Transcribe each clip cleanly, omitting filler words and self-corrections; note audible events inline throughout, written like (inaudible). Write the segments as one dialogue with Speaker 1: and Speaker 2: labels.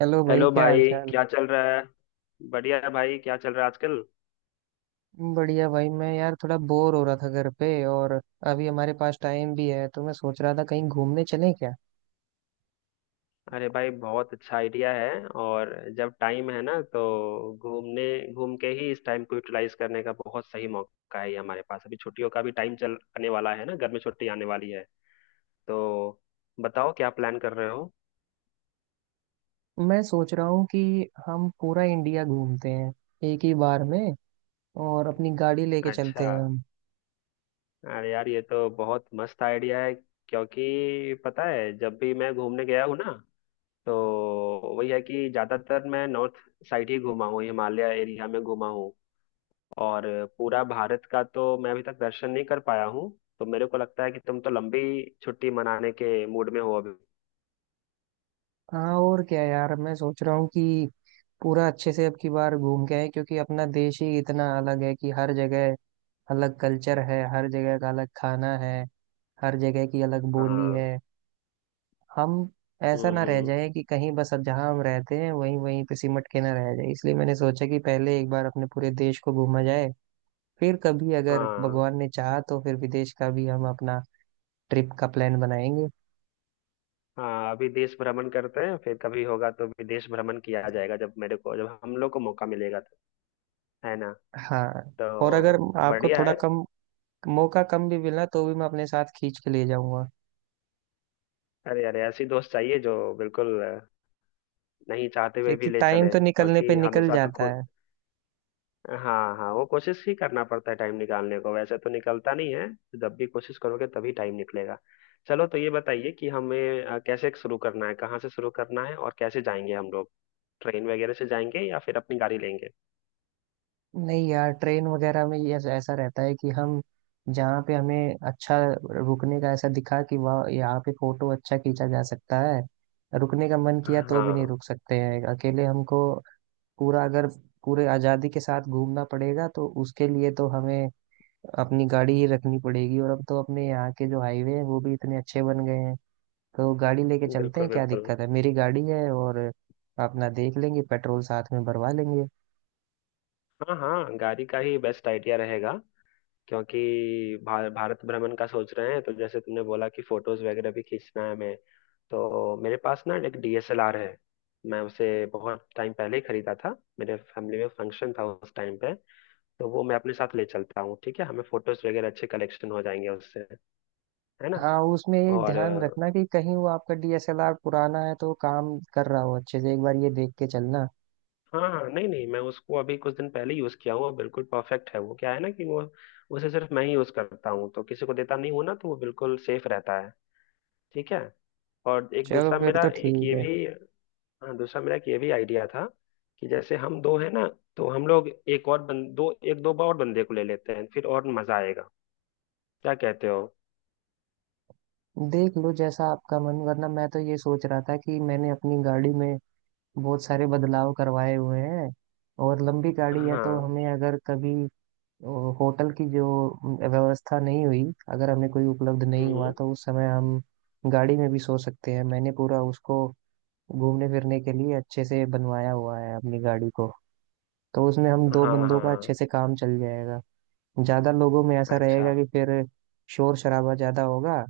Speaker 1: Hello भाई,
Speaker 2: hello
Speaker 1: क्या हाल
Speaker 2: भाई,
Speaker 1: चाल।
Speaker 2: क्या चल रहा है। बढ़िया है भाई, क्या चल रहा है आजकल।
Speaker 1: बढ़िया भाई, मैं यार थोड़ा बोर हो रहा था घर पे, और अभी हमारे पास टाइम भी है, तो मैं सोच रहा था कहीं घूमने चलें क्या।
Speaker 2: अरे भाई बहुत अच्छा आइडिया है। और जब टाइम है ना तो घूमने घूम के ही इस टाइम को यूटिलाइज करने का बहुत सही मौका है। ये हमारे पास अभी छुट्टियों का भी टाइम चल आने वाला है ना, घर में छुट्टी आने वाली है तो बताओ क्या प्लान कर रहे हो।
Speaker 1: मैं सोच रहा हूँ कि हम पूरा इंडिया घूमते हैं एक ही बार में, और अपनी गाड़ी लेके चलते
Speaker 2: अच्छा।
Speaker 1: हैं हम।
Speaker 2: अरे यार ये तो बहुत मस्त आइडिया है। क्योंकि पता है, जब भी मैं घूमने गया हूँ ना तो वही है कि ज्यादातर मैं नॉर्थ साइड ही घूमा हूँ, हिमालय एरिया में घूमा हूँ। और पूरा भारत का तो मैं अभी तक दर्शन नहीं कर पाया हूँ। तो मेरे को लगता है कि तुम तो लंबी छुट्टी मनाने के मूड में हो अभी।
Speaker 1: हाँ, और क्या यार, मैं सोच रहा हूँ कि पूरा अच्छे से अब की बार घूम के आए, क्योंकि अपना देश ही इतना अलग है कि हर जगह अलग कल्चर है, हर जगह का अलग खाना है, हर जगह की अलग बोली
Speaker 2: हाँ।
Speaker 1: है। हम ऐसा
Speaker 2: हम्म
Speaker 1: ना रह
Speaker 2: हम्म,
Speaker 1: जाए कि कहीं बस अब जहाँ हम रहते हैं वहीं वहीं पे सिमट के ना रह जाए, इसलिए मैंने सोचा कि पहले एक बार अपने पूरे देश को घूमा जाए। फिर कभी अगर
Speaker 2: हाँ।
Speaker 1: भगवान ने चाहा तो फिर विदेश का भी हम अपना ट्रिप का प्लान बनाएंगे।
Speaker 2: हाँ, अभी देश भ्रमण करते हैं, फिर कभी होगा तो विदेश भ्रमण किया जाएगा जब मेरे को, जब हम लोग को मौका मिलेगा तो। है ना।
Speaker 1: हाँ, और अगर
Speaker 2: तो
Speaker 1: आपको
Speaker 2: बढ़िया
Speaker 1: थोड़ा
Speaker 2: है।
Speaker 1: कम मौका कम भी मिला तो भी मैं अपने साथ खींच के ले जाऊंगा,
Speaker 2: अरे अरे ऐसी दोस्त चाहिए जो बिल्कुल नहीं चाहते हुए भी
Speaker 1: क्योंकि
Speaker 2: ले
Speaker 1: टाइम
Speaker 2: चले,
Speaker 1: तो निकलने पे
Speaker 2: क्योंकि
Speaker 1: निकल
Speaker 2: हमेशा तो
Speaker 1: जाता है।
Speaker 2: हाँ हाँ वो कोशिश ही करना पड़ता है, टाइम निकालने को वैसे तो निकलता नहीं है। जब भी कोशिश करोगे तभी टाइम निकलेगा। चलो तो ये बताइए कि हमें कैसे शुरू करना है, कहाँ से शुरू करना है और कैसे जाएंगे हम लोग, ट्रेन वगैरह से जाएंगे या फिर अपनी गाड़ी लेंगे।
Speaker 1: नहीं यार, ट्रेन वगैरह में ये ऐसा रहता है कि हम जहाँ पे हमें अच्छा रुकने का ऐसा दिखा कि वहाँ यहाँ पे फोटो अच्छा खींचा जा सकता है, रुकने का मन किया तो भी नहीं
Speaker 2: हाँ,
Speaker 1: रुक सकते हैं अकेले हमको। पूरा अगर पूरे आज़ादी के साथ घूमना पड़ेगा तो उसके लिए तो हमें अपनी गाड़ी ही रखनी पड़ेगी, और अब तो अपने यहाँ के जो हाईवे हैं वो भी इतने अच्छे बन गए हैं। तो गाड़ी लेके चलते
Speaker 2: बिल्कुल
Speaker 1: हैं, क्या
Speaker 2: बिल्कुल।
Speaker 1: दिक्कत है, मेरी गाड़ी है और अपना देख लेंगे, पेट्रोल साथ में भरवा लेंगे।
Speaker 2: हाँ हाँ गाड़ी का ही बेस्ट आइडिया रहेगा। क्योंकि भारत भ्रमण का सोच रहे हैं तो जैसे तुमने बोला कि फोटोज वगैरह भी खींचना है हमें, तो मेरे पास ना एक डीएसएलआर है। मैं उसे बहुत टाइम पहले ही खरीदा था, मेरे फैमिली में फंक्शन था उस टाइम पे। तो वो मैं अपने साथ ले चलता हूँ, ठीक है। हमें फोटोज वगैरह अच्छे कलेक्शन हो जाएंगे उससे, है ना।
Speaker 1: हाँ, उसमें ये
Speaker 2: और
Speaker 1: ध्यान रखना कि कहीं वो आपका डीएसएलआर पुराना है तो वो काम कर रहा हो अच्छे से, एक बार ये देख के चलना।
Speaker 2: हाँ हाँ, नहीं नहीं मैं उसको अभी कुछ दिन पहले यूज़ किया हूँ और बिल्कुल परफेक्ट है वो। क्या है ना कि वो, उसे सिर्फ मैं ही यूज़ करता हूँ, तो किसी को देता नहीं हूँ ना, तो वो बिल्कुल सेफ रहता है। ठीक है। और एक
Speaker 1: चलो
Speaker 2: दूसरा
Speaker 1: फिर
Speaker 2: मेरा
Speaker 1: तो
Speaker 2: एक
Speaker 1: ठीक
Speaker 2: ये
Speaker 1: है।
Speaker 2: भी, हाँ दूसरा मेरा एक ये भी आइडिया था कि जैसे हम दो है ना, तो हम लोग एक और दो, एक दो और बंदे को ले लेते हैं फिर, और मजा आएगा। क्या कहते हो।
Speaker 1: देख लो जैसा आपका मन, वरना मैं तो ये सोच रहा था कि मैंने अपनी गाड़ी में बहुत सारे बदलाव करवाए हुए हैं और लंबी गाड़ी है, तो
Speaker 2: हाँ।
Speaker 1: हमें अगर कभी होटल की जो व्यवस्था नहीं हुई, अगर हमें कोई उपलब्ध नहीं हुआ
Speaker 2: हम्म।
Speaker 1: तो उस समय हम गाड़ी में भी सो सकते हैं। मैंने पूरा उसको घूमने फिरने के लिए अच्छे से बनवाया हुआ है अपनी गाड़ी को, तो उसमें हम
Speaker 2: हाँ
Speaker 1: दो बंदों का अच्छे
Speaker 2: हाँ।
Speaker 1: से काम चल जाएगा। ज्यादा लोगों में ऐसा
Speaker 2: अच्छा।
Speaker 1: रहेगा कि फिर शोर शराबा ज्यादा होगा।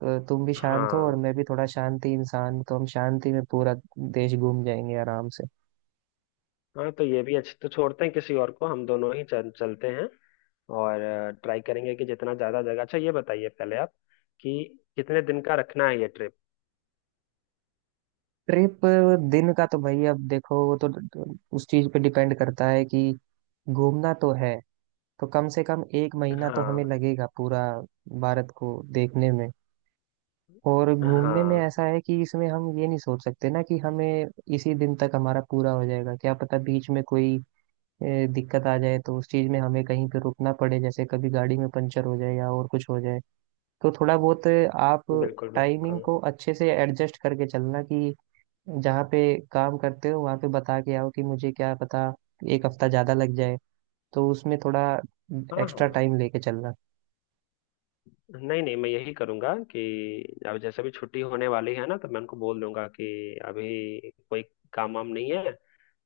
Speaker 1: तो तुम भी शांत हो और
Speaker 2: हाँ
Speaker 1: मैं भी थोड़ा शांति इंसान हूं, तो हम शांति में पूरा देश घूम जाएंगे आराम से।
Speaker 2: हाँ तो ये भी अच्छी, तो छोड़ते हैं किसी और को, हम दोनों ही चलते हैं। और ट्राई करेंगे कि जितना ज्यादा जगह, अच्छा ये बताइए पहले आप कि कितने दिन का रखना है ये ट्रिप।
Speaker 1: ट्रिप दिन का तो भाई अब देखो वो तो उस चीज पे डिपेंड करता है कि घूमना तो है, तो कम से कम 1 महीना तो हमें
Speaker 2: हाँ।
Speaker 1: लगेगा पूरा भारत को देखने में। और घूमने में
Speaker 2: हाँ,
Speaker 1: ऐसा है कि इसमें हम ये नहीं सोच सकते ना कि हमें इसी दिन तक हमारा पूरा हो जाएगा, क्या पता बीच में कोई दिक्कत आ जाए तो उस चीज में हमें कहीं पे रुकना पड़े, जैसे कभी गाड़ी में पंचर हो जाए या और कुछ हो जाए। तो थोड़ा बहुत आप
Speaker 2: बिल्कुल बिल्कुल।
Speaker 1: टाइमिंग को अच्छे से एडजस्ट करके चलना कि जहाँ पे काम करते हो वहाँ पे बता के आओ कि मुझे क्या पता 1 हफ्ता ज्यादा लग जाए, तो उसमें थोड़ा
Speaker 2: हाँ
Speaker 1: एक्स्ट्रा
Speaker 2: हाँ,
Speaker 1: टाइम लेके चलना।
Speaker 2: नहीं नहीं मैं यही करूंगा कि अब जैसे भी छुट्टी होने वाली है ना तो मैं उनको बोल दूंगा कि अभी कोई काम वाम नहीं है,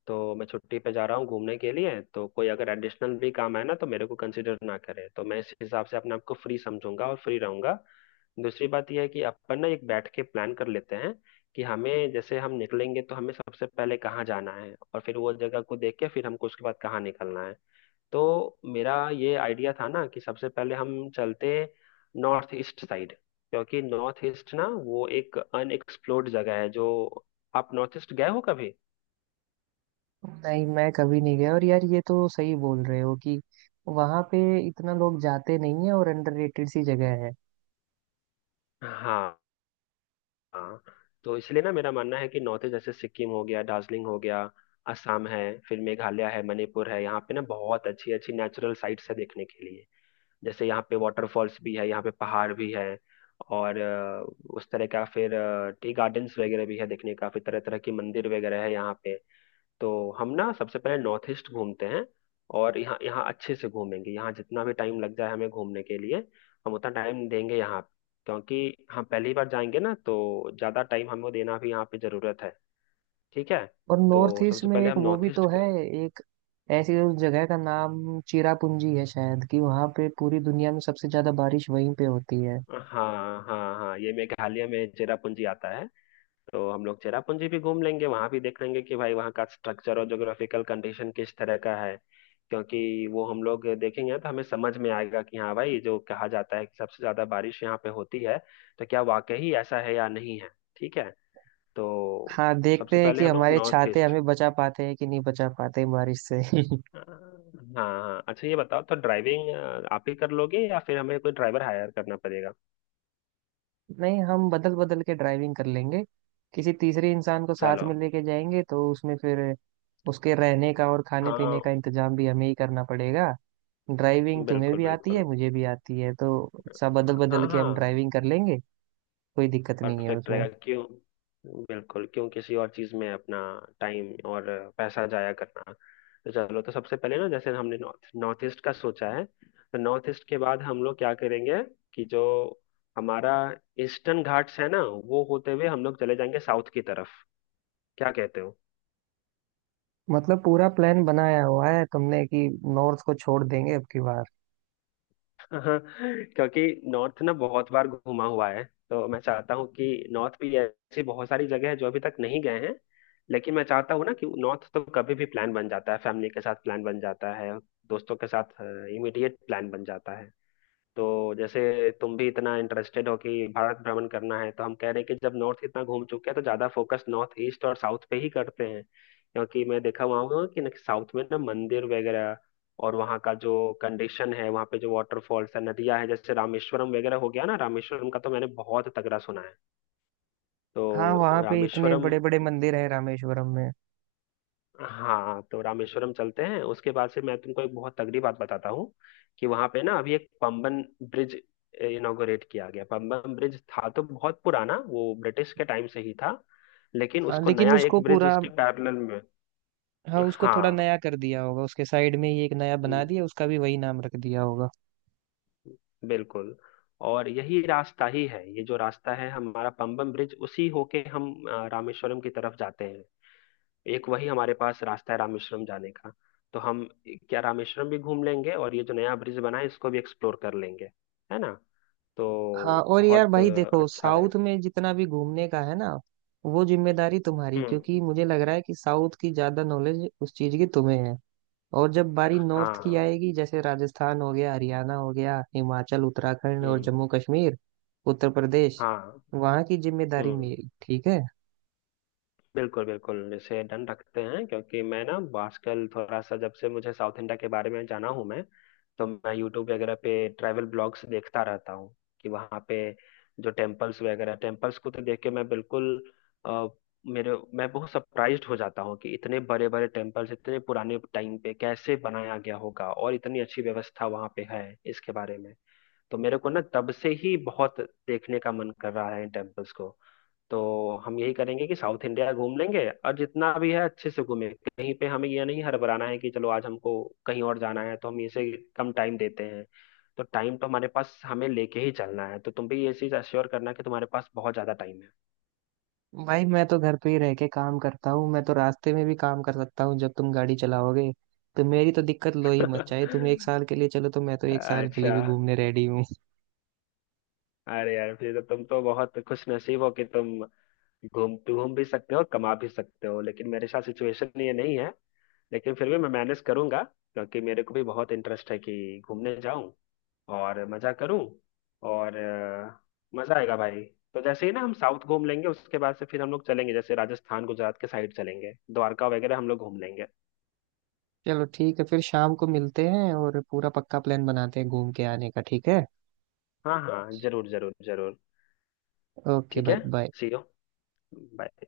Speaker 2: तो मैं छुट्टी पे जा रहा हूँ घूमने के लिए, तो कोई अगर एडिशनल भी काम है ना तो मेरे को कंसिडर ना करे, तो मैं इस हिसाब से अपने आप को फ्री समझूंगा और फ्री रहूंगा। दूसरी बात यह है कि अपन ना एक बैठ के प्लान कर लेते हैं कि हमें, जैसे हम निकलेंगे तो हमें सबसे पहले कहाँ जाना है और फिर वो जगह को देख के फिर हमको उसके बाद कहाँ निकलना है। तो मेरा ये आइडिया था ना कि सबसे पहले हम चलते नॉर्थ ईस्ट साइड, क्योंकि नॉर्थ ईस्ट ना वो एक अनएक्सप्लोर्ड जगह है जो, आप नॉर्थ ईस्ट गए हो कभी।
Speaker 1: नहीं, मैं कभी नहीं गया, और यार ये तो सही बोल रहे हो कि वहाँ पे इतना लोग जाते नहीं है और अंडररेटेड सी जगह है।
Speaker 2: हाँ। हाँ, तो इसलिए ना मेरा मानना है कि नॉर्थ ईस्ट, जैसे सिक्किम हो गया, दार्जिलिंग हो गया, असम है, फिर मेघालय है, मणिपुर है, यहाँ पे ना बहुत अच्छी अच्छी नेचुरल साइट्स है देखने के लिए। जैसे यहाँ पे वाटरफॉल्स भी है, यहाँ पे पहाड़ भी है और उस तरह का, फिर टी गार्डन्स वगैरह भी है देखने का, फिर तरह तरह की मंदिर वगैरह है यहाँ पे। तो हम ना सबसे पहले नॉर्थ ईस्ट घूमते हैं और यहाँ यहाँ अच्छे से घूमेंगे। यहाँ जितना भी टाइम लग जाए हमें घूमने के लिए, हम उतना टाइम देंगे यहाँ। क्योंकि हम पहली बार जाएंगे ना, तो ज़्यादा टाइम हमें देना भी यहाँ पे ज़रूरत है। ठीक है।
Speaker 1: और नॉर्थ
Speaker 2: तो
Speaker 1: ईस्ट
Speaker 2: सबसे
Speaker 1: में
Speaker 2: पहले
Speaker 1: एक
Speaker 2: हम
Speaker 1: वो भी
Speaker 2: नॉर्थ ईस्ट,
Speaker 1: तो है, एक ऐसी उस जगह का नाम चिरापुंजी है शायद, कि वहां पे पूरी दुनिया में सबसे ज्यादा बारिश वहीं पे होती है।
Speaker 2: हाँ हाँ हाँ ये मेघालय में चेरापूंजी आता है। तो हम लोग चेरापूंजी भी घूम लेंगे, वहां भी देख लेंगे कि भाई वहाँ का स्ट्रक्चर और ज्योग्राफिकल कंडीशन किस तरह का है। क्योंकि वो हम लोग देखेंगे तो हमें समझ में आएगा कि हाँ भाई जो कहा जाता है कि सबसे ज्यादा बारिश यहाँ पे होती है, तो क्या वाकई ही ऐसा है या नहीं है। ठीक है। तो
Speaker 1: हाँ,
Speaker 2: सबसे
Speaker 1: देखते हैं
Speaker 2: पहले
Speaker 1: कि
Speaker 2: हम लोग
Speaker 1: हमारे
Speaker 2: नॉर्थ
Speaker 1: छाते
Speaker 2: ईस्ट,
Speaker 1: हमें बचा पाते हैं कि नहीं बचा पाते हैं बारिश से। (laughs)
Speaker 2: हाँ। हाँ अच्छा ये बताओ तो ड्राइविंग आप ही कर लोगे या फिर हमें कोई ड्राइवर हायर करना पड़ेगा।
Speaker 1: नहीं, हम बदल बदल के ड्राइविंग कर लेंगे, किसी तीसरे इंसान को साथ
Speaker 2: चलो।
Speaker 1: में लेके जाएंगे तो उसमें फिर उसके रहने का और खाने
Speaker 2: हाँ,
Speaker 1: पीने का इंतजाम भी हमें ही करना पड़ेगा। ड्राइविंग तुम्हें
Speaker 2: बिल्कुल
Speaker 1: भी आती
Speaker 2: बिल्कुल।
Speaker 1: है मुझे भी आती है, तो सब बदल
Speaker 2: हाँ
Speaker 1: बदल के हम
Speaker 2: हाँ,
Speaker 1: ड्राइविंग कर लेंगे, कोई दिक्कत नहीं है
Speaker 2: परफेक्ट
Speaker 1: उसमें।
Speaker 2: रहेगा। क्यों बिल्कुल, क्यों किसी और चीज में अपना टाइम और पैसा जाया करना। तो चलो, तो सबसे पहले ना जैसे हमने नॉर्थ नॉर्थ ईस्ट का सोचा है, तो नॉर्थ ईस्ट के बाद हम लोग क्या करेंगे कि जो हमारा ईस्टर्न घाट्स है ना, वो होते हुए हम लोग चले जाएंगे साउथ की तरफ। क्या कहते हो।
Speaker 1: मतलब पूरा प्लान बनाया हुआ है तुमने कि नॉर्थ को छोड़ देंगे अब की बार।
Speaker 2: हाँ, क्योंकि नॉर्थ ना बहुत बार घुमा हुआ है। तो मैं चाहता हूँ कि नॉर्थ भी ऐसी बहुत सारी जगह है जो अभी तक नहीं गए हैं, लेकिन मैं चाहता हूँ ना कि नॉर्थ तो कभी भी प्लान बन जाता है, फैमिली के साथ प्लान बन जाता है, दोस्तों के साथ इमीडिएट प्लान बन जाता है। तो जैसे तुम भी इतना इंटरेस्टेड हो कि भारत भ्रमण करना है, तो हम कह रहे हैं कि जब नॉर्थ इतना घूम चुके हैं, तो ज्यादा फोकस नॉर्थ ईस्ट और साउथ पे ही करते हैं। क्योंकि मैं देखा हुआ हूँ कि ना साउथ में ना मंदिर वगैरह, और वहाँ का जो कंडीशन है, वहाँ पे जो वाटरफॉल्स है, नदियाँ है, जैसे रामेश्वरम वगैरह हो गया ना, रामेश्वरम का तो मैंने बहुत तगड़ा सुना है।
Speaker 1: हाँ,
Speaker 2: तो
Speaker 1: वहाँ पे इतने
Speaker 2: रामेश्वरम,
Speaker 1: बड़े बड़े मंदिर हैं रामेश्वरम में।
Speaker 2: हाँ तो रामेश्वरम चलते हैं। उसके बाद से मैं तुमको एक बहुत तगड़ी बात बताता हूँ कि वहां पे ना अभी एक पंबन ब्रिज इनॉग्रेट किया गया। पंबन ब्रिज था तो बहुत पुराना, वो ब्रिटिश के टाइम से ही था, लेकिन
Speaker 1: हाँ,
Speaker 2: उसको
Speaker 1: लेकिन
Speaker 2: नया
Speaker 1: उसको
Speaker 2: एक ब्रिज
Speaker 1: पूरा,
Speaker 2: उसके पैरेलल में,
Speaker 1: हाँ उसको थोड़ा
Speaker 2: हाँ,
Speaker 1: नया कर दिया होगा, उसके साइड में ही एक नया बना
Speaker 2: हम्म,
Speaker 1: दिया, उसका भी वही नाम रख दिया होगा।
Speaker 2: बिल्कुल। और यही रास्ता ही है, ये जो रास्ता है हमारा पंबन ब्रिज, उसी होके हम रामेश्वरम की तरफ जाते हैं। एक वही हमारे पास रास्ता है रामेश्वरम जाने का। तो हम क्या, रामेश्वरम भी घूम लेंगे और ये जो नया ब्रिज बना है इसको भी एक्सप्लोर कर लेंगे, है ना। तो
Speaker 1: हाँ, और यार
Speaker 2: बहुत
Speaker 1: भाई देखो
Speaker 2: अच्छा रहे।
Speaker 1: साउथ में जितना भी घूमने का है ना, वो जिम्मेदारी तुम्हारी,
Speaker 2: हम्म।
Speaker 1: क्योंकि मुझे लग रहा है कि साउथ की ज्यादा नॉलेज उस चीज की तुम्हें है। और जब बारी नॉर्थ की
Speaker 2: हाँ।
Speaker 1: आएगी, जैसे राजस्थान हो गया, हरियाणा हो गया, हिमाचल, उत्तराखंड और
Speaker 2: हम्म।
Speaker 1: जम्मू कश्मीर, उत्तर प्रदेश,
Speaker 2: हाँ।
Speaker 1: वहाँ की जिम्मेदारी
Speaker 2: हम्म।
Speaker 1: मेरी, ठीक है।
Speaker 2: बिल्कुल बिल्कुल, इसे डन रखते हैं। क्योंकि मैं ना आजकल थोड़ा सा, जब से मुझे साउथ इंडिया के बारे में जाना हूँ मैं, तो मैं यूट्यूब वगैरह पे ट्रैवल ब्लॉग्स देखता रहता हूँ कि वहाँ पे जो टेम्पल्स वगैरह, टेम्पल्स को तो देख के मैं बिल्कुल अ, मेरे, मैं बहुत सरप्राइज्ड हो जाता हूँ कि इतने बड़े बड़े टेम्पल्स इतने पुराने टाइम पे कैसे बनाया गया होगा और इतनी अच्छी व्यवस्था वहाँ पे है इसके बारे में। तो मेरे को ना तब से ही बहुत देखने का मन कर रहा है इन टेम्पल्स को। तो हम यही करेंगे कि साउथ इंडिया घूम लेंगे और जितना भी है अच्छे से घूमें, कहीं पे हमें यह नहीं हड़बड़ाना है कि चलो आज हमको कहीं और जाना है तो हम इसे कम टाइम देते हैं। तो टाइम तो हमारे पास हमें लेके ही चलना है। तो तुम भी ये चीज अश्योर करना कि तुम्हारे पास बहुत ज्यादा टाइम है।
Speaker 1: भाई मैं तो घर पे ही रह के काम करता हूँ, मैं तो रास्ते में भी काम कर सकता हूँ जब तुम गाड़ी चलाओगे। तो मेरी तो दिक्कत लो ही मत, चाहे
Speaker 2: (laughs)
Speaker 1: तुम 1 साल के लिए चलो तो मैं तो 1 साल के लिए भी
Speaker 2: अच्छा।
Speaker 1: घूमने रेडी हूँ।
Speaker 2: अरे यार, फिर तो तुम तो बहुत खुश नसीब हो कि तुम घूम घूम भी सकते हो, कमा भी सकते हो, लेकिन मेरे साथ सिचुएशन ये नहीं है। लेकिन फिर भी मैं मैनेज करूंगा, क्योंकि मेरे को भी बहुत इंटरेस्ट है कि घूमने जाऊं और मजा करूं। और मजा आएगा भाई। तो जैसे ही ना हम साउथ घूम लेंगे, उसके बाद से फिर हम लोग चलेंगे, जैसे राजस्थान, गुजरात के साइड चलेंगे, द्वारका वगैरह हम लोग घूम लेंगे।
Speaker 1: (laughs) चलो ठीक है, फिर शाम को मिलते हैं और पूरा पक्का प्लान बनाते हैं घूम के आने का, ठीक है।
Speaker 2: हाँ हाँ, जरूर जरूर जरूर।
Speaker 1: ओके
Speaker 2: ठीक
Speaker 1: भाई,
Speaker 2: है।
Speaker 1: बाय।
Speaker 2: See you. बाय।